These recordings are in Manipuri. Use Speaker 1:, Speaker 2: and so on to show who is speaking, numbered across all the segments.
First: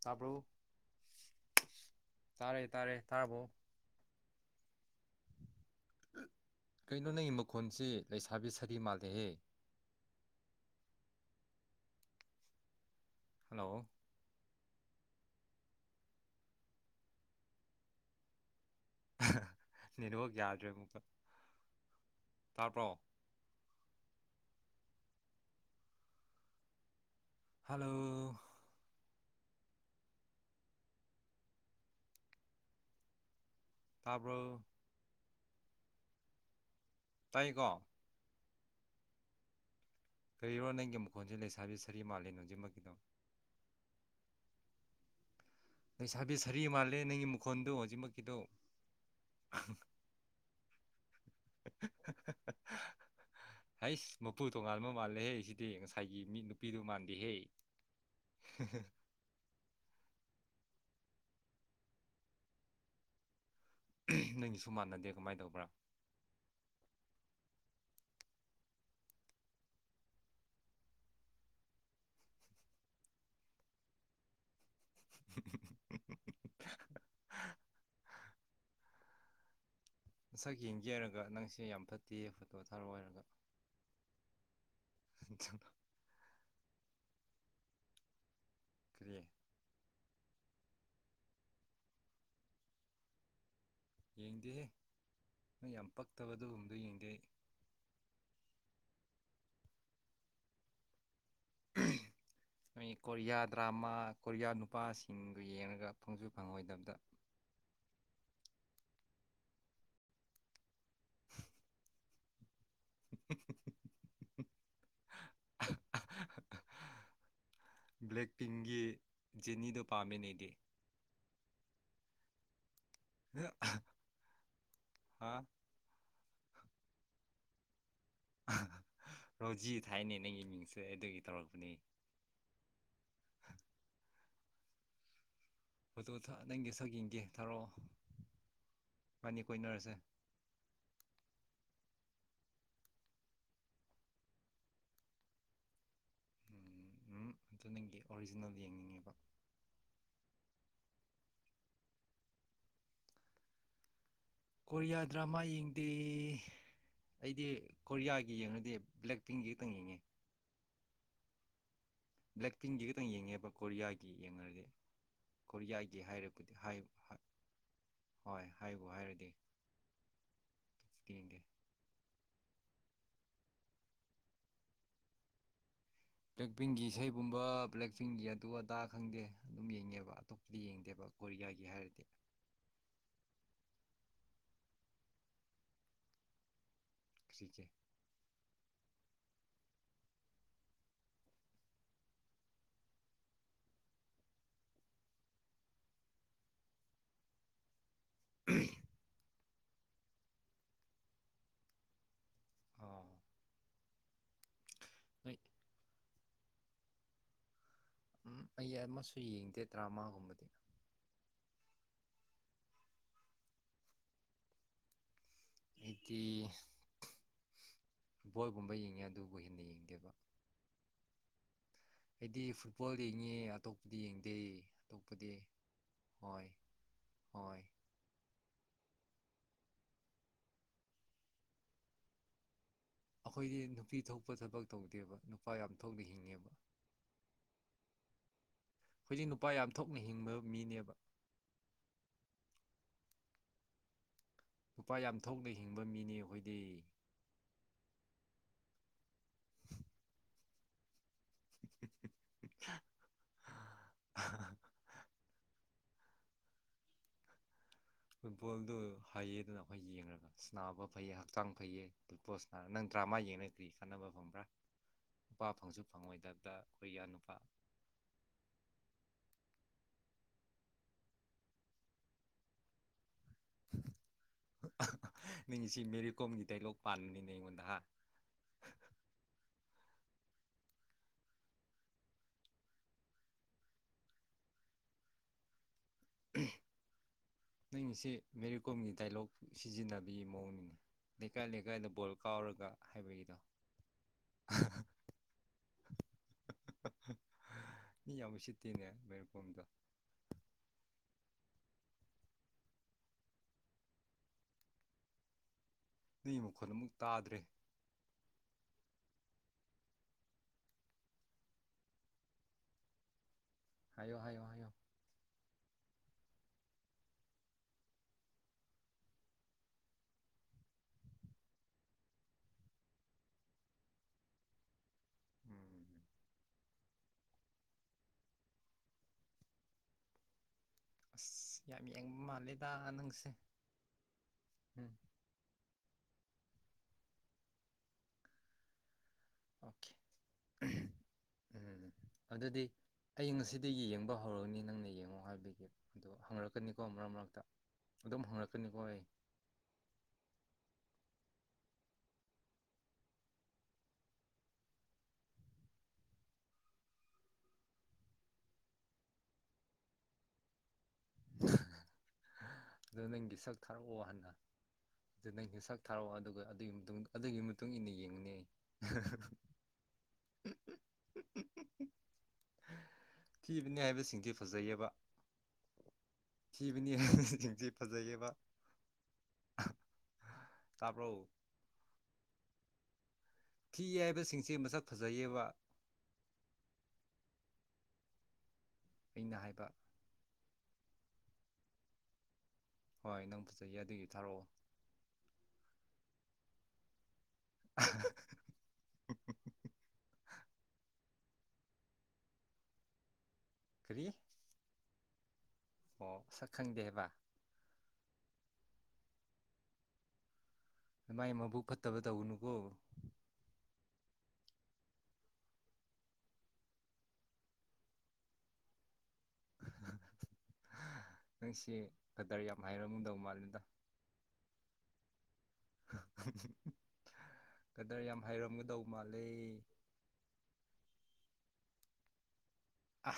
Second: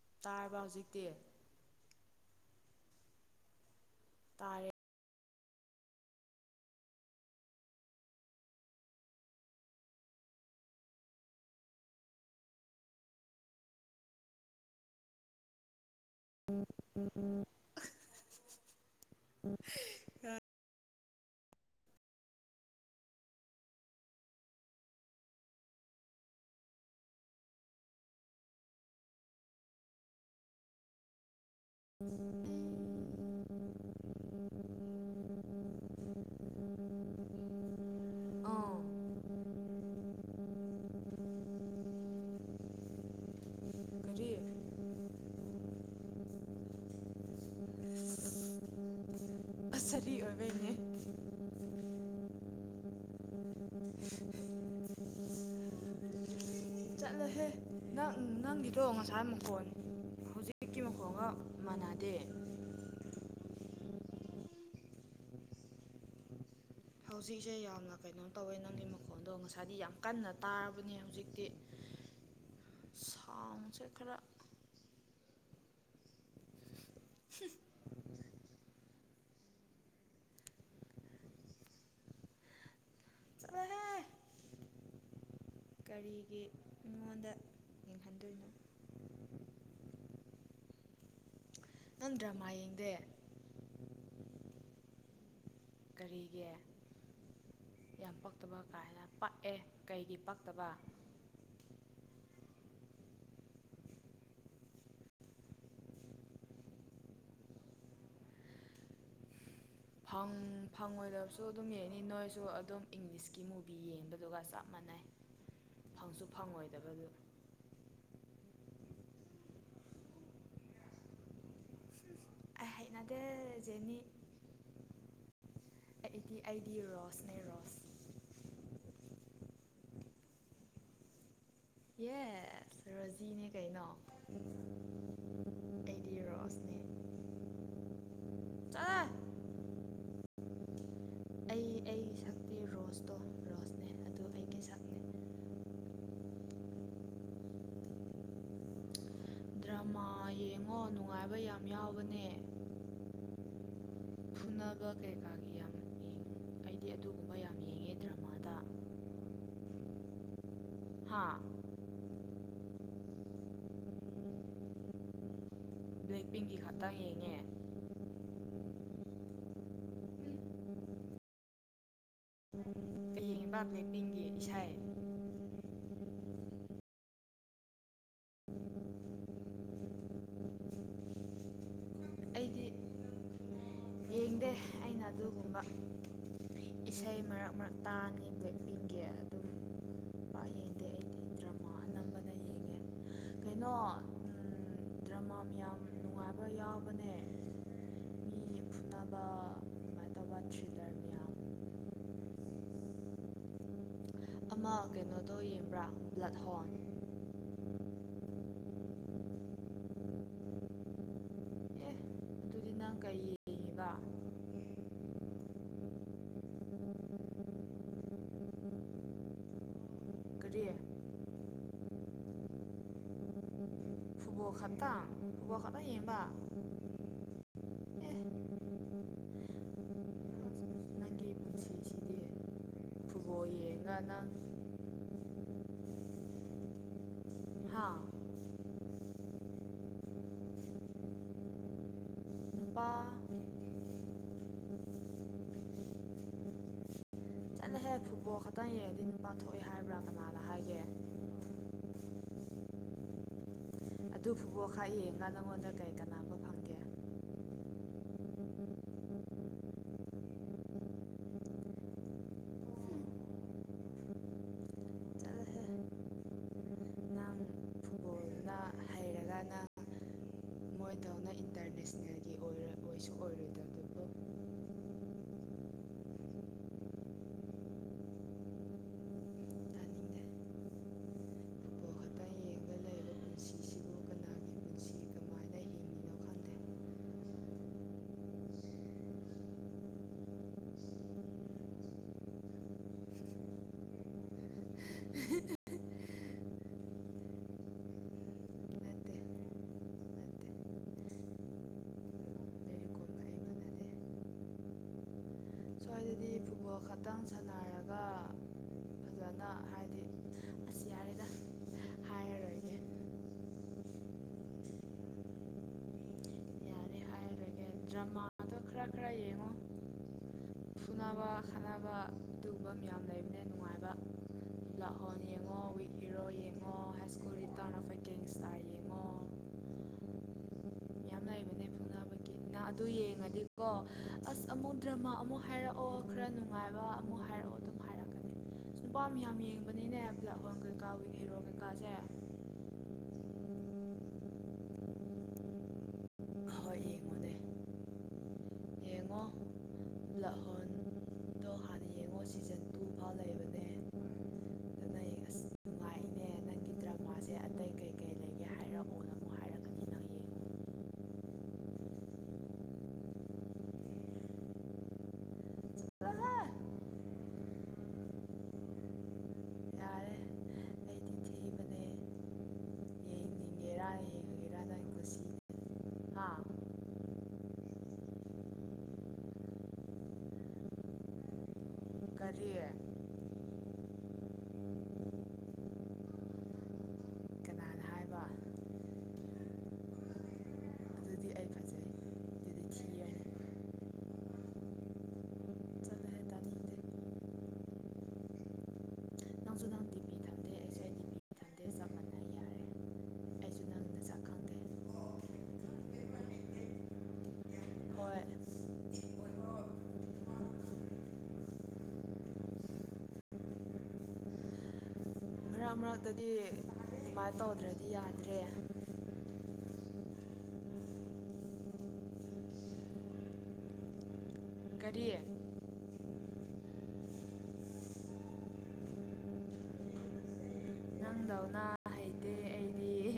Speaker 1: ꯇꯥꯕ꯭ꯔꯣ
Speaker 2: ꯇꯥꯔꯕ ꯍꯧꯖꯤꯛꯇꯤ
Speaker 1: ꯇꯥꯔꯦ ꯇꯥꯔꯦ ꯊꯥꯕꯣ
Speaker 2: ꯇꯥꯔꯦ
Speaker 1: ꯀꯩꯅꯣ ꯅꯪꯒꯤ ꯃꯈꯣꯟꯁꯤ ꯂꯩꯁꯥꯕꯤ ꯁꯥꯔꯤ ꯃꯥꯜꯂꯦꯍꯦ ꯍꯜꯂꯣ
Speaker 2: [unintelligible]
Speaker 1: ꯅꯦꯠꯋꯥꯛ ꯌꯥꯗ꯭ꯔꯦ ꯑꯃꯨꯛꯀ ꯇꯥꯕ꯭ꯔꯣ ꯍꯜꯂꯣ
Speaker 2: [inaudible] [inaudible]
Speaker 1: ꯇꯥꯕ꯭ꯔꯣ
Speaker 2: [inaudible]
Speaker 1: ꯇꯥꯏꯀꯣ
Speaker 2: ꯑ [inaudible]
Speaker 1: ꯀꯔꯤꯔꯣ ꯅꯪꯒꯤ ꯃꯈꯣꯟꯁꯦ ꯂꯩꯁꯥꯕꯤ ꯁꯔꯤ ꯃꯥꯜꯂꯦ ꯍꯖꯤꯛꯃꯛꯀꯤꯗꯣ
Speaker 2: [unintelligible]
Speaker 1: ꯂꯩꯁꯥꯕꯤ ꯁꯥꯔꯤ ꯃꯥꯜꯂꯦ ꯅꯪꯒꯤ ꯃꯈꯣꯟꯗꯣ ꯍꯧꯖꯤꯛꯃꯛꯀꯤꯗꯣ
Speaker 2: [unintelligible] ꯑꯣꯏꯕꯩꯅꯦ [inaudible]
Speaker 1: [inaudible] ꯍꯁ ꯃꯄꯨ ꯇꯣꯉꯥꯟꯕꯥꯟꯕ ꯃꯥꯜꯂꯦ ꯍꯥꯏꯁꯤꯗꯤ ꯉꯁꯥꯏꯒꯤ ꯃꯤ ꯅꯨ
Speaker 2: ꯆꯠꯂꯍꯦ ꯅꯪ ꯅꯪꯒꯤꯗꯣ ꯉꯁꯥꯏ ꯃꯈꯣꯟ ꯍꯧꯖꯤꯛꯀꯤ ꯃꯈꯣꯡꯒ ꯃꯥꯟꯅꯗꯦ ꯎ [inaudible] [inaudible]
Speaker 1: [unintelligible] ꯅꯪꯒꯤꯁꯨ ꯃꯥꯟꯅꯗꯦ ꯀꯃꯥꯏꯅ ꯇꯧꯕ꯭ꯔꯥ
Speaker 2: ꯍꯧꯖꯤꯛꯁꯦ ꯌꯥꯝꯅ ꯀꯩꯅꯣ ꯇꯧꯋꯦ ꯅꯪꯒꯤ ꯃꯈꯣꯟꯗꯣ ꯉꯁꯥꯏꯗꯤ ꯌꯥꯝ ꯀꯟꯅ ꯇꯥꯔꯕꯅꯦ ꯍꯧꯖꯤꯛꯇꯤ ꯁꯥꯎꯟꯁꯦ ꯈꯔ
Speaker 1: [inaudible] ꯃꯁꯛ ꯌꯦꯡꯒꯦ ꯍꯥꯏꯔꯒ ꯅꯪꯁꯦ ꯌꯥꯝ ꯐꯠꯇꯦ ꯐꯣꯇꯣ ꯊꯥꯔ ꯑꯣꯏꯔꯒ
Speaker 2: [unintelligible]
Speaker 1: [inaudible]
Speaker 2: ꯀꯔꯤꯒꯤ ꯃꯤꯉꯣꯟꯗ ꯌꯦꯡꯍꯟꯗꯣꯏꯅꯣ
Speaker 1: ꯀꯔꯤꯌꯦ
Speaker 2: ꯅꯪ ꯗ꯭ꯔꯃꯥ ꯌꯦꯡꯗꯦ
Speaker 1: ꯌꯦꯡꯗꯦꯍꯦ ꯅꯣꯏ ꯌꯥꯝ ꯄꯛꯇꯕ
Speaker 2: ꯀꯔꯤꯒꯤ
Speaker 1: ꯑꯗꯨꯒꯨꯝꯕꯗꯣ ꯌꯦꯡꯗꯦ ꯑꯩ
Speaker 2: ꯌꯥꯝ ꯄꯛꯇꯕ ꯀꯥ ꯍꯥꯏꯅ ꯄꯛꯑꯦ ꯀꯩꯒꯤ ꯄꯛꯇꯕ
Speaker 1: [inaudible] ꯃꯤ ꯀꯣꯔꯤꯌꯥ ꯗ꯭ꯔꯃꯥ ꯀꯣꯔꯤꯌꯥ ꯅꯨꯄꯥꯁꯤꯡꯗꯨ ꯌꯦꯡꯉꯒ ꯐꯪꯁꯨ ꯐꯪꯉꯣꯏꯗꯕꯗ
Speaker 2: ꯐꯪ ꯐꯪꯉꯣꯏꯗꯕꯁꯨ ꯑꯗꯨꯝ ꯌꯦꯡꯅꯤ ꯅꯣꯏꯁꯨ ꯑꯗꯨꯝ ꯏꯪꯂꯤꯁꯀꯤ ꯃꯨꯚꯤ ꯌꯦꯡꯕꯗꯨꯒ ꯆꯞ ꯃꯥꯟꯅꯩ ꯐꯪꯁꯨ ꯐꯪꯉꯣꯏꯗꯕꯗꯨ
Speaker 1: ꯕ꯭ꯂꯦꯛ ꯄꯤꯡꯒꯤ ꯖꯦꯅꯤꯗꯣ ꯄꯥꯝꯃꯦꯅꯦ ꯑꯩꯗꯤ
Speaker 2: ꯑꯥꯏ ꯍ ꯍꯩꯅꯗꯦ ꯖꯦꯅꯤ
Speaker 1: ꯍꯥ
Speaker 2: [inaudible] ꯑꯩꯗꯤ ꯑꯩꯗꯤ ꯔꯣꯁꯅꯦ ꯔꯣꯁ
Speaker 1: ꯔꯣꯖꯤ ꯊꯥꯏꯅꯦ ꯅꯪꯒꯤ ꯃꯤꯡꯁꯦ ꯑꯗꯨꯒꯤ ꯇꯧꯔꯛꯄꯅꯤ
Speaker 2: ꯌꯦ ꯔꯣꯖꯤꯅꯦ ꯀꯩꯅꯣ
Speaker 1: ꯐꯣꯇꯣ
Speaker 2: ꯑꯩꯗꯤ
Speaker 1: ꯅꯪꯒꯤ
Speaker 2: ꯔꯣꯁꯅꯦ
Speaker 1: ꯁꯛ ꯌꯦꯡꯒꯦ ꯊꯥꯔꯛꯑꯣ
Speaker 2: ꯆꯠꯂꯣꯍꯦ
Speaker 1: ꯏꯕꯥꯟꯅꯤ ꯀꯣꯏꯅꯔꯁꯦ
Speaker 2: ꯑꯩ ꯑꯩꯒꯤ ꯁꯛꯇꯤ ꯔꯣꯁꯇꯣ ꯔꯣꯁꯅꯦ ꯑꯗꯨ ꯑꯩꯒꯤ ꯁꯛꯅꯦ [inaudible]
Speaker 1: ꯎꯝ ꯎꯝ ꯑꯗꯨ ꯅꯪꯒꯤ ꯑꯣꯔꯤꯖꯤꯅꯦꯜ ꯌꯦꯡꯅꯤꯡꯉꯦꯕ
Speaker 2: ꯗ꯭ꯔꯃꯥ ꯌꯦꯡꯉꯣ ꯅꯨꯡꯉꯥꯏꯕ ꯌꯥꯝ ꯌꯥꯎꯕꯅꯦ [unintelligible]
Speaker 1: ꯀꯣꯔꯤꯌꯥ ꯗ꯭ꯔꯃꯥ
Speaker 2: ꯀꯩꯀꯥꯒꯤ ꯌꯥꯝ
Speaker 1: ꯌꯦꯡꯗꯦ
Speaker 2: ꯌꯦꯡ ꯑꯩꯗꯤ ꯑꯗꯨꯒꯨꯝꯕ
Speaker 1: ꯑꯩꯗꯤ
Speaker 2: ꯌꯥꯝ ꯌꯦꯡꯉꯦ
Speaker 1: ꯀꯣꯔꯤꯌꯥꯒꯤ ꯌꯦꯡꯉꯗꯦ ꯕ꯭ꯂꯦꯛ ꯄꯤꯡꯒꯤ ꯇꯪ ꯌꯦꯡꯉꯦ
Speaker 2: [unintelligible] ꯍꯥꯥ [inaudible]
Speaker 1: ꯕ꯭ꯂꯦꯛ ꯄꯤꯡꯒꯤ ꯈꯤꯇꯪ ꯌꯦꯡꯉꯦꯕ ꯀꯣꯔꯤꯌꯥꯒꯤ ꯌꯦꯡꯉꯔꯗꯤ ꯀꯣꯔꯤꯌꯥꯒꯤ
Speaker 2: ꯕ꯭ꯂꯦꯛ ꯄꯤꯡꯒꯤ
Speaker 1: ꯍꯥꯏꯔꯕꯗꯤ ꯍꯥꯏ
Speaker 2: ꯈꯛꯇꯪ ꯌꯦꯡꯉꯦ
Speaker 1: ꯍꯣꯏ ꯍꯥꯏꯕꯨ ꯍꯥꯏꯔꯗꯤ
Speaker 2: [unintelligible]
Speaker 1: ꯀꯤꯗ‌ꯦ
Speaker 2: [unintelligible] ꯏꯃꯥꯕꯂ‌ꯦꯛ ꯄꯤꯡ ꯒꯤ ꯏꯁ‌ꯩ [inaudible]
Speaker 1: ꯕ꯭ꯂꯦꯛ ꯄꯤꯡꯒꯤ ꯏꯁꯩꯒꯨꯝꯕ ꯕ꯭ꯂꯦꯛ ꯄꯤꯡꯒꯤ ꯑꯗꯨ ꯑꯗꯥ ꯈꯪꯗꯦ ꯑꯗꯨꯝ ꯌꯦꯡꯉꯦꯕ ꯑꯇꯣꯞꯄ ꯌꯦꯡꯗꯦꯕ ꯀꯣꯔꯤꯌꯥꯒꯤ ꯍꯥꯏꯔꯗꯤ
Speaker 2: ꯑꯩꯗꯤ ꯌꯦꯡꯗꯦ ꯑꯩꯅ ꯑꯗꯨꯒꯨꯝ ꯏꯁꯩ ꯃꯔꯛ
Speaker 1: ꯀ꯭ꯔꯤꯁꯦ
Speaker 2: ꯃꯔꯛ ꯇꯥꯡꯕꯤ ꯗ‌ꯦ ꯏꯟꯒꯦ ꯑꯗꯨꯝ ꯄ ꯌꯦꯡꯗꯦ ꯑꯩꯗꯤ ꯗ꯭ꯔꯃꯥ ꯑꯅꯝꯕꯅ ꯌꯦꯡꯉꯦ ꯀꯩꯅꯣ ꯗ꯭ꯔꯃꯥ ꯌꯥꯝ ꯅꯨꯡꯉꯥꯏꯕ ꯌꯥꯎꯕꯅꯦ [inaudible]
Speaker 1: [unintelligible]
Speaker 2: [unintelligible] ꯊ꯭ꯔꯤꯂꯔ ꯃ꯭ꯌꯥꯝ
Speaker 1: ꯑꯣ
Speaker 2: [inaudible] ꯑ
Speaker 1: ꯍꯣꯏ
Speaker 2: [unintelligible] [inaudible]
Speaker 1: ꯎꯝ ꯑꯩ ꯑꯃꯁꯨ ꯌꯦꯡꯗꯦ ꯗꯔꯥꯃꯉꯥꯒꯨꯝꯕꯗꯤ
Speaker 2: ꯑꯦ ꯑꯗꯨꯗꯤ ꯅꯪ ꯀꯩ [unintelligible]
Speaker 1: ꯑꯩꯇꯤ
Speaker 2: [inaudible]
Speaker 1: ꯐꯨꯠꯕꯣꯜꯒꯨꯝꯕ ꯌꯦꯡꯉꯦ ꯑꯗꯨꯕꯨ ꯍꯦꯟꯅ ꯌꯦꯡꯗꯦꯕ
Speaker 2: ꯀꯔꯤ
Speaker 1: ꯑꯩꯗꯤ ꯐꯨꯠꯕꯣꯜ ꯌꯦꯡꯉ‌ꯦ ꯑꯇꯣꯞꯄꯗꯤ ꯌꯦꯡꯗꯦ
Speaker 2: ꯐꯨꯠꯕꯣꯜ ꯈꯛꯇꯪ
Speaker 1: ꯑꯇꯣꯞꯄꯗꯤ ꯑꯩ
Speaker 2: ꯐꯨꯠꯕꯣꯜ ꯈꯛꯇꯪ ꯌꯦꯡꯕ
Speaker 1: ꯍꯣꯏ ꯍꯣꯏ
Speaker 2: ꯅꯪꯒꯤ ꯄꯨꯟꯁꯤ ꯁꯤꯗꯤ ꯐꯨꯠ
Speaker 1: ꯑꯈꯣꯏꯗꯤ ꯅꯨꯄꯤ ꯊꯣꯛꯄ ꯊꯕꯛ ꯇꯧꯗꯦꯕ ꯅꯨꯄꯥ ꯌꯥꯝ ꯊꯣꯛꯅ ꯍꯤꯡꯉꯦꯕ
Speaker 2: [inaudible] ꯍꯥꯥ
Speaker 1: ꯑꯩꯈꯣꯏꯖꯤ ꯅꯨꯄꯥ ꯌꯥꯝ ꯊꯣꯛꯅ ꯍꯤꯡꯕ ꯃꯤꯅꯦꯕ
Speaker 2: [inaudible] ꯄꯥ
Speaker 1: ꯅꯨꯄꯥ ꯌꯥꯝ ꯊꯣꯛꯅ ꯍꯤꯡꯕ ꯃꯤꯅꯦ ꯑꯈꯣꯏꯗꯤ
Speaker 2: ꯆꯠ ꯆꯍꯦ ꯐꯨꯨꯠꯕꯣ ꯈꯇꯍꯩꫪꯗꯤ ꯅꯨꯄꯥ ꯍꯣꯏ ꯍꯥꯏꯕ꯭ꯔꯥ ꯀꯅꯥꯅ ꯍꯥꯏꯒꯦ
Speaker 1: [unintelligible]
Speaker 2: ꯑꯗꯨ ꯐꯨꯕꯣꯛ ꯈꯔ ꯌꯦꯡꯉꯒ ꯅꯪꯉꯣꯟꯗ ꯀꯩ ꯀꯥꯅꯥ ꯐꯪꯇꯦ
Speaker 1: ꯐꯨꯠꯕꯣꯜꯗꯨ ꯍꯌꯦꯗꯅ ꯑꯈꯣꯏ ꯌꯦꯡꯒ ꯅꯥꯕ ꯐꯩꯌꯦ ꯍꯛꯆꯥꯡ ꯐꯩꯌꯦ ꯄꯨꯔꯄꯣꯁ ꯑ ꯅꯪ ꯗ꯭ꯔꯥꯃꯥ ꯌꯦꯡꯔ ꯀ꯭ꯔꯤ ꯀꯥꯟꯅꯕ ꯐꯪꯕ꯭ꯔꯥ
Speaker 2: [inaudible]
Speaker 1: ꯅꯨꯄꯥ ꯐꯪꯁꯨ ꯐꯪꯉꯣꯏꯗꯕꯗ ꯀꯣꯔꯤꯌꯥ ꯅꯨꯄꯥ
Speaker 2: ꯅꯪ ꯐꯨꯠꯕꯣꯜꯗ ꯍꯩꯔꯒꯅ ꯃꯣꯏ ꯏꯗꯧꯅ ꯏꯟ ꯀ꯭ꯔꯤꯁꯅꯒꯤ ꯑꯣ ꯑꯣꯏꯁꯨ ꯑꯣꯏꯔꯣꯏꯗꯥ
Speaker 1: ꯃꯤꯡꯁꯤ ꯃꯦꯔꯤ ꯀꯣꯝꯒꯤ ꯗꯥꯏꯂꯣꯛ ꯄꯥꯟꯕꯅꯤꯅꯦ ꯑꯩꯉꯣꯟꯗ ꯍꯥ
Speaker 2: ꯇꯥꯅꯤꯡꯗꯦ ꯐꯨꯠꯕꯣꯜ ꯈꯇ ꯌꯦꯡꯉ ꯂꯩꯔ ꯄꯨꯟꯁꯤ ꯁꯤꯕꯨ ꯀꯅꯥꯒꯤ ꯄꯨꯟꯁꯤꯗ ꯃꯥꯅ ꯍꯤꯡꯉꯤꯅꯣꯕ
Speaker 1: ꯎꯝꯍ ꯅꯪꯒꯤꯁꯦ ꯃꯦꯔꯤ ꯀꯣꯝꯒꯤ ꯗꯥꯏꯂꯣꯛ ꯁꯤꯖꯤꯟꯅꯕꯒꯤ ꯃꯑꯣꯡꯅꯤꯅꯦ ꯂꯩꯀꯥꯏ ꯂꯩꯀꯥꯏꯗ ꯕꯣꯜ ꯀꯥꯎꯔꯒ ꯍꯥꯏꯕꯒꯤꯗꯣ ꯎꯍ ꯃꯤ ꯌꯥꯝꯕ ꯎꯁꯤꯠꯇꯦꯅꯦ
Speaker 2: ꯅꯠꯇꯦ
Speaker 1: ꯃꯦꯔꯤꯀꯣꯝꯗꯣ
Speaker 2: ꯅꯠꯇꯦ ꯃꯦꯔꯤ ꯀꯣꯝꯗꯣ ꯑꯩ ꯃꯥꯅꯗꯦ ꯁ꯭ꯋꯥꯏꯗꯗꯤ
Speaker 1: ꯅꯪꯒꯤ ꯃꯈꯣꯟ
Speaker 2: ꯐꯨꯠꯕꯣꯜ
Speaker 1: ꯑꯃꯨꯛ
Speaker 2: ꯈꯛꯇꯪ
Speaker 1: ꯇꯥꯗ꯭ꯔꯦ
Speaker 2: ꯁꯥꯟꯅꯔꯒ ꯐꯖꯅ ꯍꯥꯏꯗꯤ ꯑꯁ ꯌꯥꯔꯦꯗ ꯍꯥꯏꯔꯔꯣꯏꯒꯦ
Speaker 1: ꯍꯥꯏꯌꯣ ꯍꯥꯏꯌꯣ ꯍꯥꯏꯌꯣ
Speaker 2: ꯎꯝ ꯌꯥꯔꯦ ꯍꯥꯏꯔꯔꯣꯏꯒꯦ ꯗ꯭ꯔꯃꯥꯗꯣ ꯈꯔ ꯈꯔ ꯌꯦꯡꯉꯣ ꯐꯨꯅꯕ ꯈꯠꯅꯕ ꯑꯗꯨꯒꯨꯝꯕ ꯃꯌꯥꯝ ꯂꯩꯕꯅ ꯅꯨꯡꯉꯥꯏꯕ ꯂꯥꯛꯍꯣꯜ ꯌꯦꯡꯉꯣ
Speaker 1: ꯎꯝ
Speaker 2: ꯋꯤꯛꯍꯤꯔꯣ ꯑꯣ ꯌꯦꯡꯉꯣ ꯍꯥꯏ ꯁ꯭ꯀꯨꯜ ꯔꯤꯇ꯭ꯔꯅ ꯑꯐꯦꯔ ꯒꯦꯡꯁꯇꯥꯔ ꯌꯦꯡꯑꯣ ꯉꯣ
Speaker 1: ꯑꯁ ꯌꯥꯝ ꯌꯦꯡꯕ ꯃꯥꯟ
Speaker 2: ꯑꯗꯨ ꯌꯦꯡꯉꯗꯤ ꯀꯣ ꯑꯁ ꯑꯃꯨꯛ
Speaker 1: ꯎꯝ
Speaker 2: ꯗ꯭ꯔꯃꯥ ꯑꯃꯨꯛ ꯍ ꯍꯥꯏꯔꯛꯑꯣ ꯈꯔ ꯅꯨꯡꯉꯥꯏꯕ ꯑꯃꯨꯛ ꯍꯥꯏꯔꯛꯑꯣ ꯑꯗꯨꯝ ꯍꯥꯏꯔꯛꯀꯅꯤ ꯏꯁ ꯅꯨꯄꯥ ꯃꯌꯥꯝ
Speaker 1: ꯑꯣꯀꯦ
Speaker 2: ꯌꯦꯡꯕꯅꯤꯅꯦ ꯕ꯭ꯂꯦꯛꯍꯣꯟ ꯀꯩꯀꯥ ꯋꯤꯛ ꯍꯦꯔꯣ
Speaker 1: ꯎꯝ
Speaker 2: ꯀꯩꯀꯥꯁꯦ
Speaker 1: ꯑꯗꯨꯗꯤ ꯑꯩ ꯉꯁꯤꯗꯒꯤ ꯌꯦꯡꯕ ꯍꯧꯔꯒꯅꯤ ꯅꯪꯅ ꯌꯦꯡꯉꯣ ꯍꯥꯏꯕꯒꯤ ꯑꯗꯗꯣ
Speaker 2: ꯍꯣꯏ
Speaker 1: ꯍꯪꯔꯛꯀꯅꯤꯀꯣ ꯃꯔꯛ
Speaker 2: ꯌꯦꯡꯉꯨꯅꯦ
Speaker 1: ꯃꯔꯛꯇ ꯑꯗꯨꯝ ꯍꯪꯔꯛꯀꯅꯤꯀꯣ ꯑꯩ
Speaker 2: ꯑꯣ ꯂꯍꯣꯟꯗꯣ ꯍꯥꯟꯅ ꯌꯦꯡꯉꯣ ꯁꯤꯖꯟ ꯇꯨ ꯐꯥꯎ ꯂꯩꯕ ꯗꯦꯟ ꯑꯁ ꯅꯨꯡꯉꯥꯏꯅꯦ ꯅꯪꯒꯤ ꯗ꯭ꯔꯃꯥꯁꯦ ꯑꯇꯩ ꯀꯩꯀꯩ ꯂꯩꯒꯦ ꯍꯥꯏꯔꯛꯑꯣ ꯀꯣꯟꯅ ꯑꯃꯨꯛ ꯍꯥꯏꯔꯛꯀꯅꯤꯅꯪ ꯌꯦꯡꯉꯨ
Speaker 1: ꯑ ꯅꯪꯅꯪꯒꯤ ꯁꯛ ꯊꯥꯔꯛꯑꯣ ꯍꯥꯟꯅ ꯑꯗꯨ ꯅꯪꯒꯤ ꯁꯛ ꯊꯥꯔꯛꯑꯣ ꯑꯗꯨꯒ ꯑꯗꯨꯒꯤ ꯃꯇꯨꯡ ꯑꯗꯨꯒꯤ ꯃꯇꯨꯡ ꯏꯟꯅ ꯌꯦꯡꯒꯅꯤ ꯑꯩ
Speaker 2: ꯌꯥꯔꯦ ꯑꯩꯗꯤꯊꯤꯕꯅꯦ ꯌꯦꯡ
Speaker 1: ꯊꯤꯕꯅꯦ ꯍꯥꯏꯕꯁꯤꯡꯁꯤ ꯐꯖꯩꯌꯦꯕ
Speaker 2: [unintelligible] ꯍꯥ
Speaker 1: ꯊꯤꯕꯅꯤ ꯍꯥꯏꯕꯁꯤꯡꯁꯦ ꯐꯖꯩꯌꯦꯕ
Speaker 2: [unintelligible]
Speaker 1: ꯑꯍ ꯇꯥꯕ꯭ꯔꯣ
Speaker 2: ꯑꯥ ꯀꯔꯤ ꯎꯝ
Speaker 1: ꯐꯤ ꯍꯥꯏꯏꯕꯁꯤꯡꯁꯦ ꯃꯁꯛ ꯐꯖꯩꯌꯦꯕ
Speaker 2: ꯀꯅꯥꯅꯣ ꯍꯥꯏꯕ
Speaker 1: ꯑꯩꯅ ꯍꯥꯏꯕ
Speaker 2: ꯑꯗꯨꯗꯤ ꯑꯩ ꯐꯖꯩ ꯑꯗꯨꯗꯤ
Speaker 1: ꯍꯣꯏ ꯅꯪ ꯐꯖꯒꯦ ꯑꯗꯨꯒꯤ ꯊꯥꯔꯛꯑꯣ
Speaker 2: ꯆꯂ ꯇ
Speaker 1: [unintelligible]
Speaker 2: ꯅꯁꯨꯗꯥꯟꯗꯤꯤ ꯄꯗ ꯗ ꯑꯩꯁꯦꯃꯤꯠꯗꯦ ꯆꯞꯃꯥꯟꯅ ꯌꯥꯔꯦ ꯑꯩꯁꯨ ꯅꯪ
Speaker 1: ꯀ ꯀ꯭ꯔꯤ
Speaker 2: ꯅꯁꯛ ꯈꯪꯗꯦ
Speaker 1: ꯑꯣ ꯁꯛ ꯈꯪꯗꯦ ꯍꯥꯏꯕ
Speaker 2: ꯍꯣꯏ
Speaker 1: ꯃꯥꯏ ꯃꯕꯨꯛ ꯐꯠꯇꯕ ꯇꯧꯒꯅꯨꯀꯣ
Speaker 2: [inaudible] ꯃꯔꯛ ꯃꯔꯛꯇꯗꯤ ꯚꯥꯏ ꯇꯧꯗ꯭ꯔꯗꯤ ꯌꯥꯗ꯭ꯔꯦ [inaudible]
Speaker 1: ꯅꯪ ꯁꯤ ꯐꯗꯔ ꯌꯥꯝ ꯍꯥꯏꯔꯃꯨꯗꯧ ꯃꯥꯜꯂꯦꯗ
Speaker 2: [inaudible] ꯀꯔꯤꯑꯦ
Speaker 1: ꯀꯗꯔ ꯌꯥꯝ ꯍꯥꯏꯔꯝꯒꯗꯧꯕ ꯃꯥꯜꯂꯦ
Speaker 2: ꯑ ꯍꯤꯡꯗꯥꯎꯅ ꯀꯍꯩꯗꯤꯦ ꯑꯩꯗꯤ
Speaker 1: ꯑ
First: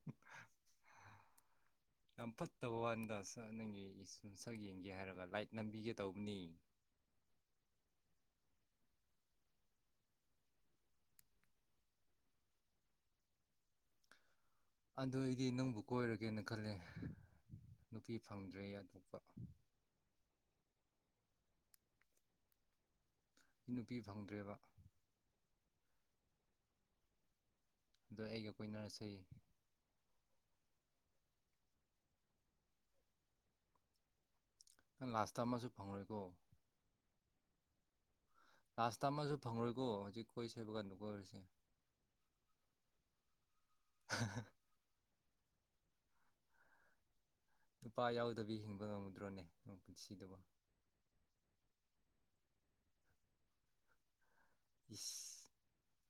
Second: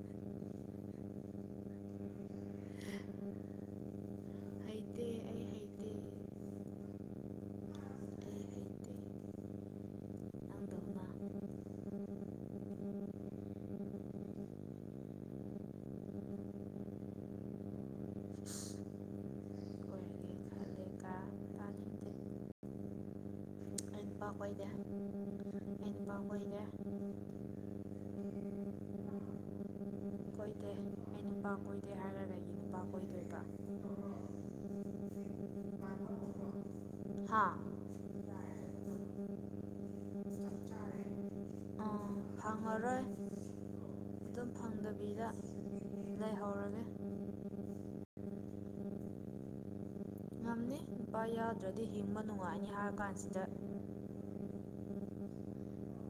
Speaker 2: [unintelligible]
Speaker 1: ꯌꯥꯝ ꯐꯠꯇꯕ ꯋꯥꯟꯗ ꯁꯛ ꯅꯪꯒꯤ ꯁꯨꯝ ꯁꯛ ꯌꯦꯡꯒꯦ ꯍꯥꯏꯔꯒ ꯂꯥꯏꯠ ꯅꯝꯕꯤꯒꯦ ꯇꯧꯕꯅꯤ
Speaker 2: ꯗ ꯑꯗꯨ
Speaker 1: ꯑꯗꯨꯣ ꯑꯩꯗꯤ ꯅꯪꯕꯨ ꯀꯣꯏꯔꯒꯦꯅ ꯈꯜꯂꯦ ꯅꯨꯄꯤ ꯐꯪꯗ꯭ꯔꯦ ꯌꯥꯊꯣꯛꯄ
Speaker 2: ꯑꯣꯏꯣꯏꯔꯒꯦ ꯈꯜꯂꯦ ꯀꯥ ꯇꯥꯅꯤꯡꯗꯦ
Speaker 1: ꯅꯨꯄꯤ ꯐꯥꯎ
Speaker 2: ꯄꯥ ꯑꯣꯏꯗꯦ ꯎꯝꯝ ꯑꯩꯅ ꯄꯥꯎ ꯑꯣꯏꯔꯦ ꯎꯝ
Speaker 1: ꯑꯗꯣ ꯑꯩꯒ ꯀꯣꯏꯅꯔꯁꯩ
Speaker 2: ꯎ ꯎ ꯀꯣꯏꯗꯦ ꯑꯩ ꯕꯥ ꯀꯣꯏꯗꯦ ꯍꯥꯏꯔꯔꯒ ꯑꯩꯒꯤ ꯕꯥ ꯀꯣꯏꯗꯣꯏꯕ꯭ꯔꯥ ꯎ ꯎ
Speaker 1: ꯅ ꯂꯥꯁꯇ ꯑꯃꯁꯨ ꯐꯪꯉꯣꯏꯀꯣ
Speaker 2: ꯑ ꯍꯥꯥ ꯗ
Speaker 1: ꯂꯥꯁꯇ ꯑꯃꯁꯨ ꯐꯪꯔꯣꯏꯀꯣ ꯍꯧꯖꯤꯛ ꯀꯣꯏ ꯁꯦꯕ ꯀꯥꯟꯗ ꯀꯣꯏꯔꯁꯦ
Speaker 2: ꯑꯥ ꯐꯪꯉꯔꯣꯏ ꯑꯗꯨꯝ
Speaker 1: [inaudible]
Speaker 2: ꯐꯪꯗꯕꯤꯗ ꯂꯩꯍꯧꯔꯒꯦ ꯎꯝ ꯎꯝ
Speaker 1: ꯅꯨꯨꯄꯥ ꯌꯥꯎꯗꯕꯤ ꯍꯤꯡꯕ ꯉꯝꯃꯨꯗ꯭ꯔꯣꯅꯦ ꯅꯪ ꯄꯨꯟꯁꯤꯗꯨꯕ
Speaker 2: ꯑꯅꯦ ꯏ ꯌꯥꯗ꯭ꯔꯗꯤ ꯍꯤꯡꯕ ꯅꯨꯡꯉꯥꯏꯑꯅꯤ ꯍꯥꯏꯔ ꯀꯥꯟꯁꯤꯗ ꯎ ꯎ
Speaker 1: ꯏꯁ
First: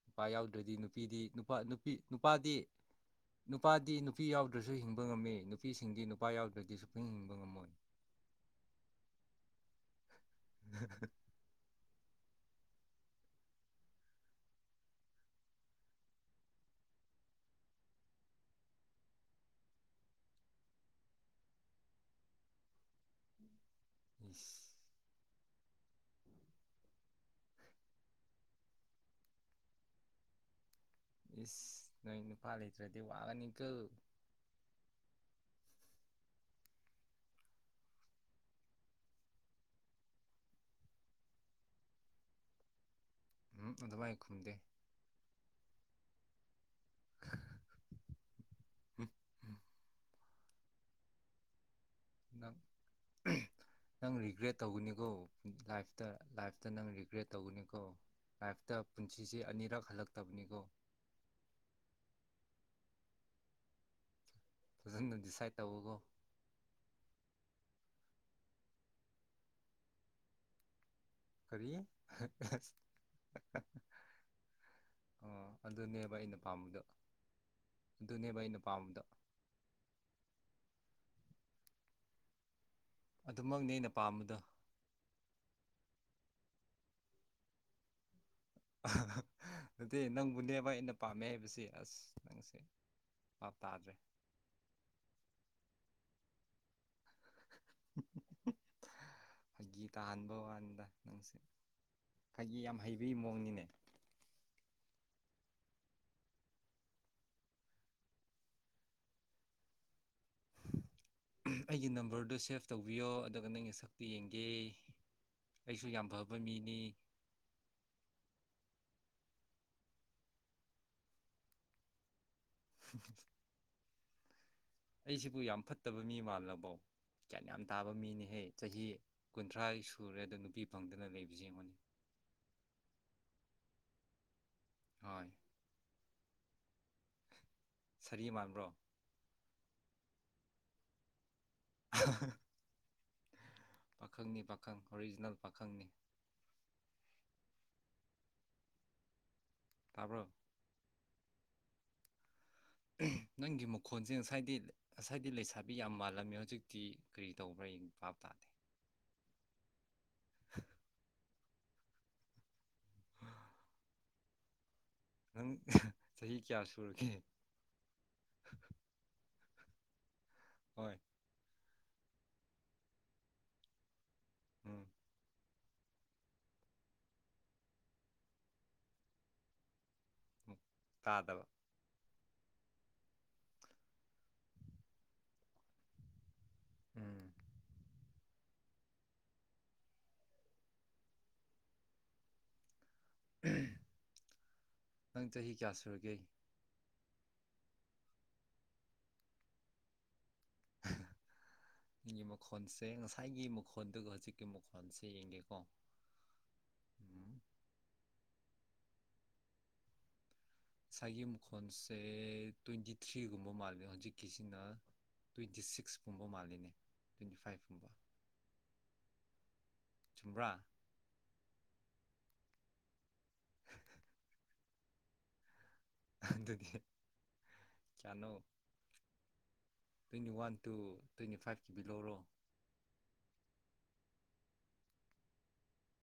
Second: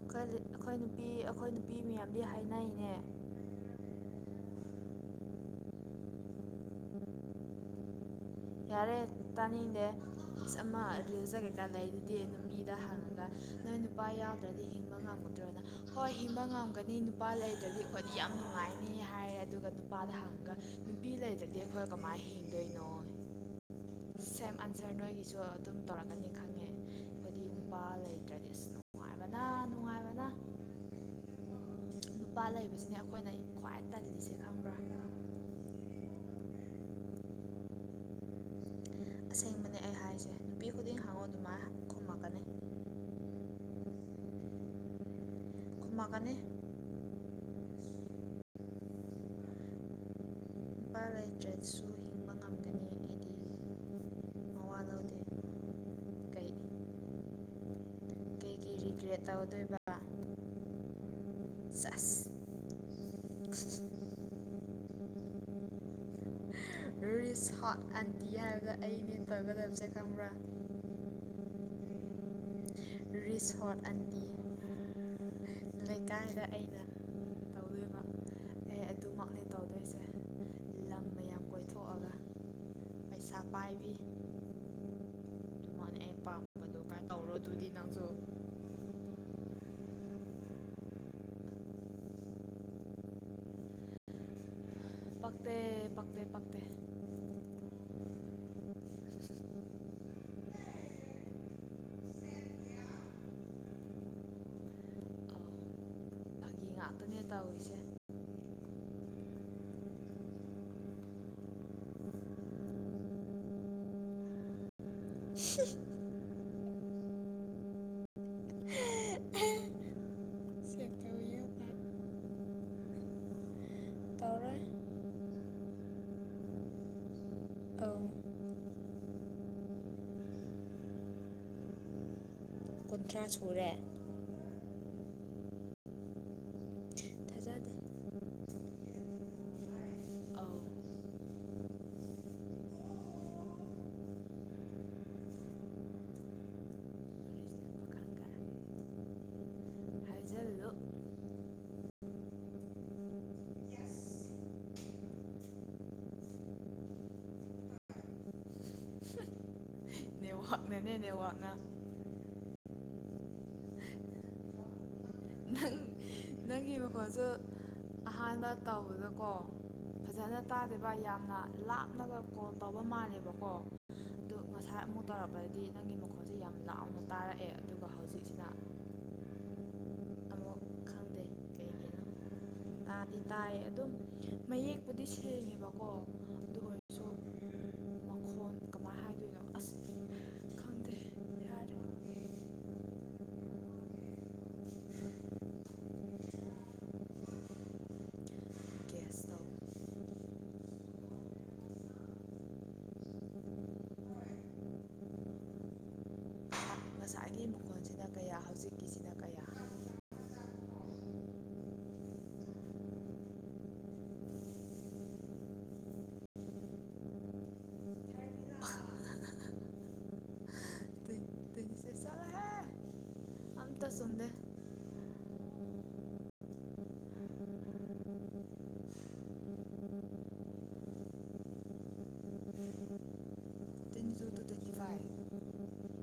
Speaker 1: ꯅꯨꯄꯥ ꯌꯥꯎꯗ꯭ꯔꯗꯤ
Speaker 2: ꯅꯨꯄꯤ
Speaker 1: ꯅꯨꯄꯤꯗꯤ
Speaker 2: ꯑꯩꯈꯣꯏ
Speaker 1: ꯅꯨꯄꯥ ꯅꯨꯄꯤ
Speaker 2: ꯃꯌꯥꯝꯗꯤ
Speaker 1: ꯅꯨꯄꯥꯗꯤ
Speaker 2: ꯍꯥꯏꯅꯩꯅꯦ
Speaker 1: ꯅꯨꯄꯥꯗꯤ ꯅꯨꯄꯤ ꯌꯥꯎꯗ꯭ꯔꯁꯨ ꯍꯤꯡꯕ ꯉꯝꯃꯤ ꯅꯨꯄꯤꯁꯤꯡꯗꯤ ꯅꯨꯄꯥ ꯌꯥꯎꯗ꯭ꯔꯗꯤ ꯁꯨ ꯄꯪ ꯍꯤꯡꯕ ꯉꯝꯃꯣꯏ
Speaker 2: ꯌꯥꯔꯦ ꯇꯅꯤꯗꯦꯃ ꯑꯂꯤ ꯌꯖ ꯀꯦ ꯀꯥꯗ ꯍꯥꯏꯗꯤ
Speaker 1: ꯁꯥ
Speaker 2: ꯗ ꯍꯥꯡꯉꯒ ꯅꯣꯏ ꯅꯨꯄꯥ ꯌꯥꯎꯗ꯭ꯔꯗꯤ ꯍꯤꯡꯕ ꯉꯝꯃꯗ꯭ꯔꯣꯅ ꯍꯣꯏ ꯍꯤꯡꯕ ꯉꯝꯒꯅꯤ ꯅꯨꯄꯥ ꯂꯩꯇ꯭ꯔꯗꯤ ꯌꯥꯝ ꯅꯨꯡꯉꯥꯏꯅꯤ ꯍꯥꯏꯔꯦ ꯑꯗꯨꯒ ꯅꯨꯄꯥꯗ ꯍꯥꯡꯉꯒ ꯅꯨꯄꯤ ꯂꯩꯗꯗꯤ ꯑꯩꯈꯣꯏ ꯀꯃꯥꯏꯅ ꯍꯤꯡꯗꯣꯏꯅꯣ ꯁꯦꯝ
Speaker 1: ꯏꯁ
Speaker 2: ꯑꯟꯁꯔ ꯅꯣꯏꯒꯤꯁꯨ ꯑꯗꯨꯝ ꯇꯧꯔꯛꯀꯅꯤ ꯈꯪꯉꯦ ꯗꯤꯒꯨꯝꯕ ꯂꯩꯇ꯭ꯔꯗꯤ ꯑꯁ ꯅꯨꯡꯉꯥꯏꯕꯅ ꯅꯨꯡꯉꯥꯏꯕꯅ
Speaker 1: ꯏꯁ ꯅꯣꯏ
Speaker 2: ꯅꯨꯄꯥ ꯂꯩꯕꯁꯤꯅꯦ
Speaker 1: ꯂꯩꯇ꯭ꯔꯗꯤ
Speaker 2: ꯑꯩꯈꯣꯏꯅ
Speaker 1: ꯋꯥꯒꯅꯤꯀꯣ
Speaker 2: ꯈ꯭ꯋꯥꯏ ꯇꯜꯂꯤꯁꯦ ꯈꯪꯕ꯭ꯔꯥ ꯇꯨꯔꯨ ꯑꯁꯦꯡꯕꯅꯦ ꯑꯩ ꯍꯥꯏꯁꯦ ꯅꯨꯄꯤ ꯈꯨꯗꯤꯡ ꯍꯥꯡꯉꯣ ꯑꯗꯨꯃꯥꯏ ꯀ ꯃꯥꯒ
Speaker 1: ꯑꯗꯨꯃꯥꯏꯅ ꯈꯨꯝꯗꯦ
Speaker 2: ꯎ ꯃꯥꯒꯅꯦ ꯑ
Speaker 1: ꯎꯝ ꯎꯝ
Speaker 2: ꯎ ꯏꯄꯥ ꯂꯩꯇ꯭ꯔꯁꯨ ꯍꯤꯡꯕ
Speaker 1: ꯅꯥꯞ
Speaker 2: ꯉꯝꯒꯅꯤ ꯑꯩꯗꯤ
Speaker 1: ꯅꯪ ꯔꯤꯒ꯭ꯔꯦꯠ
Speaker 2: ꯃꯋꯥ
Speaker 1: ꯇꯧꯒꯅꯤꯀꯣ
Speaker 2: ꯂꯧꯗꯦ
Speaker 1: ꯂꯥꯏꯐꯇ
Speaker 2: ꯀꯩ
Speaker 1: ꯂꯥꯏꯐꯇ ꯅꯪ ꯔꯤꯒ꯭ꯔꯦꯠ ꯇꯧꯒꯅꯤꯀꯣ
Speaker 2: ꯀꯩꯒꯤ
Speaker 1: ꯂꯥꯏꯐꯇ ꯄꯨꯟꯁꯤꯁꯦ ꯑꯅꯤꯔꯛ ꯍꯜꯂꯛꯇꯕꯅꯤꯀꯣ
Speaker 2: ꯎ ꯆꯁ
Speaker 1: ꯐꯖꯅ ꯗꯤꯁꯥꯏꯠ ꯇꯧꯒꯣ
Speaker 2: ꯍꯥ ꯔꯤꯁ ꯍꯣꯠ ꯑꯟꯇꯤ ꯍꯥꯏꯕꯗ ꯑꯩꯅꯦ ꯇꯧꯒꯗꯕꯁꯦ ꯀꯪꯕ꯭ꯔꯥ ꯎ
Speaker 1: ꯈꯔꯤꯌꯦ
Speaker 2: ꯔꯔꯤꯁ ꯍꯣꯔꯠ ꯑꯟꯗꯤ
Speaker 1: ꯑ ꯑꯗꯨꯅꯦꯕ ꯑꯩꯅ ꯄꯥꯝꯕꯗꯣ
Speaker 2: ꯎꯝ ꯇꯧꯋ
Speaker 1: ꯑꯗꯨꯅꯦꯕ ꯑ ꯅꯨꯄꯥꯝꯕꯗꯣ
Speaker 2: ꯈꯅꯦ ꯇꯧꯗꯣꯏꯁꯦ ꯂꯝ ꯃꯌꯥꯝ ꯀꯣꯏꯊꯣꯛꯑꯒ ꯎꯝ
Speaker 1: ꯑꯗꯨꯃꯛꯅꯦ ꯑꯩꯅ ꯄꯥꯝꯕꯗꯣ
Speaker 2: ꯑꯗꯨꯃꯅ ꯑ ꯄꯥꯝꯕꯗꯣ ꯀꯥꯏꯅ ꯇꯧꯔꯣꯏ ꯅꯝ
Speaker 1: ꯑꯗꯨꯗꯤ ꯅꯪꯕꯨꯅꯦꯕ ꯑꯩꯅ ꯄꯥꯝꯃꯦ ꯍꯥꯏꯕꯁꯦ ꯑꯁ ꯅꯪꯁꯦ
Speaker 2: ꯎ
Speaker 1: ꯍ ꯇꯥ꯭ꯔꯦ
Speaker 2: ꯁꯥ ꯄꯛ ꯄꯛ ꯄꯛꯇ ꯎꯝ
Speaker 1: ꯎꯟ ꯐꯥꯒꯤ ꯇꯥꯍꯟꯕ ꯀꯥꯟꯗ ꯅꯪꯁꯦ ꯐꯥꯒꯤ ꯌꯥꯝ ꯍꯩꯕꯒꯤ ꯃꯑꯣꯡꯅꯤꯅꯦ
Speaker 2: ꯇꯨꯔꯨ ꯀ ꯉꯥꯛꯇꯅꯦ ꯇꯧꯔꯤꯁꯦ ꯎ
Speaker 1: ꯑꯩꯒꯤ ꯅꯝꯕꯔꯗꯨꯣ ꯁꯦꯞ ꯇꯧꯕꯤꯌꯣ ꯑꯗꯨꯒ ꯅꯪꯒꯤ ꯁꯛꯇꯨ ꯌꯦꯡꯒꯦ ꯑꯩꯁꯨ ꯌꯥꯝ ꯐꯕ ꯃꯅꯤꯅꯤ
Speaker 2: ꯎ ꯍ ꯁꯤꯠꯀ
Speaker 1: ꯎꯝ
Speaker 2: ꯇꯥꯎꯔ
Speaker 1: ꯑꯩꯁꯤꯕꯨ ꯌꯥꯝ ꯐꯠꯇꯕ ꯃꯤ ꯃꯥꯜꯂꯕꯧ ꯌꯥꯟ ꯌꯥꯝ ꯇꯥꯕ
Speaker 2: ꯑꯧ
Speaker 1: ꯃꯤꯅꯤꯍꯦ ꯆꯍꯤ ꯀꯨꯟꯊ꯭ꯔꯥ ꯁꯨꯔꯦ ꯑꯗ ꯅꯨꯄꯤ ꯐꯪꯗꯅ ꯂꯩꯕ ꯌꯦꯡꯕꯅꯤ
Speaker 2: ꯎꯝ ꯀꯨꯟꯊ꯭ꯔꯥ ꯁꯨꯔꯦ [unintelligible]
Speaker 1: ꯍꯣꯏ
Speaker 2: ꯊꯥꯖꯥꯗꯦ
Speaker 1: ꯁꯔꯤ ꯃꯥꯟꯕ꯭ꯔꯣ
Speaker 2: ꯑꯥꯎ
Speaker 1: [unintelligible]
Speaker 2: [unintelligible]
Speaker 1: ꯄꯥꯈꯪꯅꯤ ꯄꯥꯈꯪ ꯑꯣꯔꯤꯖꯤꯅꯦꯜ ꯄꯥꯈꯪꯅꯤ
Speaker 2: ꯈꯒ
Speaker 1: ꯇꯥꯔꯕꯣ
Speaker 2: ꯍꯂꯣ
Speaker 1: ꯅꯪꯒꯤ ꯃꯈꯣꯟꯁꯦ ꯉꯁꯥꯏꯗꯤ ꯉꯁꯥꯏꯗꯤ ꯂꯩꯁꯥꯕꯤ ꯌꯥꯝ ꯃꯥꯜꯂꯝꯃꯦ ꯍꯧꯖꯤꯛꯇꯤ ꯀꯔꯤ ꯇꯧꯕ꯭ꯔꯥꯡ ꯄꯥꯞ ꯇꯥꯗꯦ
Speaker 2: ꯅꯦꯍ ꯋꯥꯒꯅꯦꯅꯦ ꯅꯦꯍꯋꯥꯛꯅ [unintelligible]
Speaker 1: ꯅꯪ ꯆꯍꯤ ꯀꯌꯥꯁꯨ
Speaker 2: ꯑꯗꯨꯒꯣꯁꯨ ꯑꯍꯥꯟꯅ ꯇꯧꯕꯗꯀꯣ ꯐꯖꯅ ꯇꯥꯗꯦꯕ
Speaker 1: ꯍꯣꯏ
Speaker 2: ꯌꯥꯝꯅ ꯂꯥꯞꯂꯒ ꯀꯣꯜ ꯇꯧꯕ ꯃꯥꯜꯂꯦꯕꯀꯣ ꯑꯗꯨ ꯉꯁꯥꯏ
Speaker 1: ꯎꯝ
Speaker 2: ꯑꯃꯨꯛ ꯇꯧꯔꯛꯄꯗꯗꯤ ꯅꯪꯒꯤ ꯃꯈꯣꯟꯜꯁꯦ ꯌꯥꯝ ꯂꯥꯎꯅ ꯇꯥꯔꯛꯑꯦ ꯑꯗꯨꯒ ꯍꯧꯖꯤꯛꯁꯤꯅ ꯑꯃꯛ
Speaker 1: ꯀꯥꯗꯕ
Speaker 2: ꯀ ꯇꯥꯗꯤ ꯇꯥꯏ ꯑꯗꯨꯝ ꯃꯌꯦꯛꯄꯨꯗꯤ ꯁꯦꯡꯉꯦꯕꯀꯣ
Speaker 1: ꯎꯝ
Speaker 2: ꯃꯥꯡꯈꯣꯣꯟꯜ ꯀꯃꯥꯏꯅ ꯍꯥꯏꯗꯣꯏꯅꯣ ꯑꯁꯤꯗꯤ ꯈꯪꯗꯦ ꯍꯥꯏꯔ
Speaker 1: ꯅꯪ ꯆꯍꯤ ꯀꯌꯥ ꯁꯨꯔꯒꯦ
Speaker 2: ꯁꯥꯎ
Speaker 1: [unintelligible] ꯑꯩꯒꯤ ꯃꯈꯣꯟꯜꯁꯦ ꯉꯁꯥꯏꯒꯤ ꯃꯈꯣꯟꯜꯗꯨꯒ ꯍꯧꯖꯤꯛꯀꯤ ꯃꯈꯣꯟꯁꯦ ꯌꯦꯡꯒꯦꯀꯣ
Speaker 2: [unintelligible]
Speaker 1: ꯎꯝ
Speaker 2: ꯉꯁꯥꯏꯒꯤ ꯃꯈꯣꯟꯁꯤꯗ ꯀꯌꯥ ꯍꯧꯖꯤꯛꯀꯤꯁꯤꯅ ꯀꯌꯥ [unintelligible]
Speaker 1: ꯉꯁꯥꯏꯒꯤ ꯃꯈꯣꯟꯁꯦ ꯇ꯭ꯋꯦꯟꯇꯤ ꯊ꯭ꯔꯤꯒꯨꯝꯕ ꯃꯥꯜꯂꯦ ꯍꯧꯖꯤꯛꯀꯤꯁꯤꯅ ꯇ꯭ꯋꯦꯟꯇꯤ ꯁꯤꯛꯁꯀꯨꯝꯕ ꯃꯥꯜꯂꯤꯅꯦ ꯇ꯭ꯋꯦꯟꯇꯤ ꯐꯥꯏꯚꯀꯨꯝꯕ
Speaker 2: ꯑ
Speaker 1: ꯆꯨꯝꯕ꯭ꯔꯥ
Speaker 2: ꯑꯗꯨ ꯦꯁꯥ ꯍꯥꯏ ꯑ ꯇ ꯁꯟꯗꯦ ꯎ
Speaker 1: ꯑꯗꯨꯗꯤ ꯀꯌꯥꯅꯣ
Speaker 2: ꯎ ꯎ
Speaker 1: twenty one two twenty five ꯀꯤꯕꯤ ꯂꯧꯔꯣ
Speaker 2: ꯃꯔ ꯇꯅꯤꯁꯨꯗꯨꯗꯒꯤꯚꯥꯏ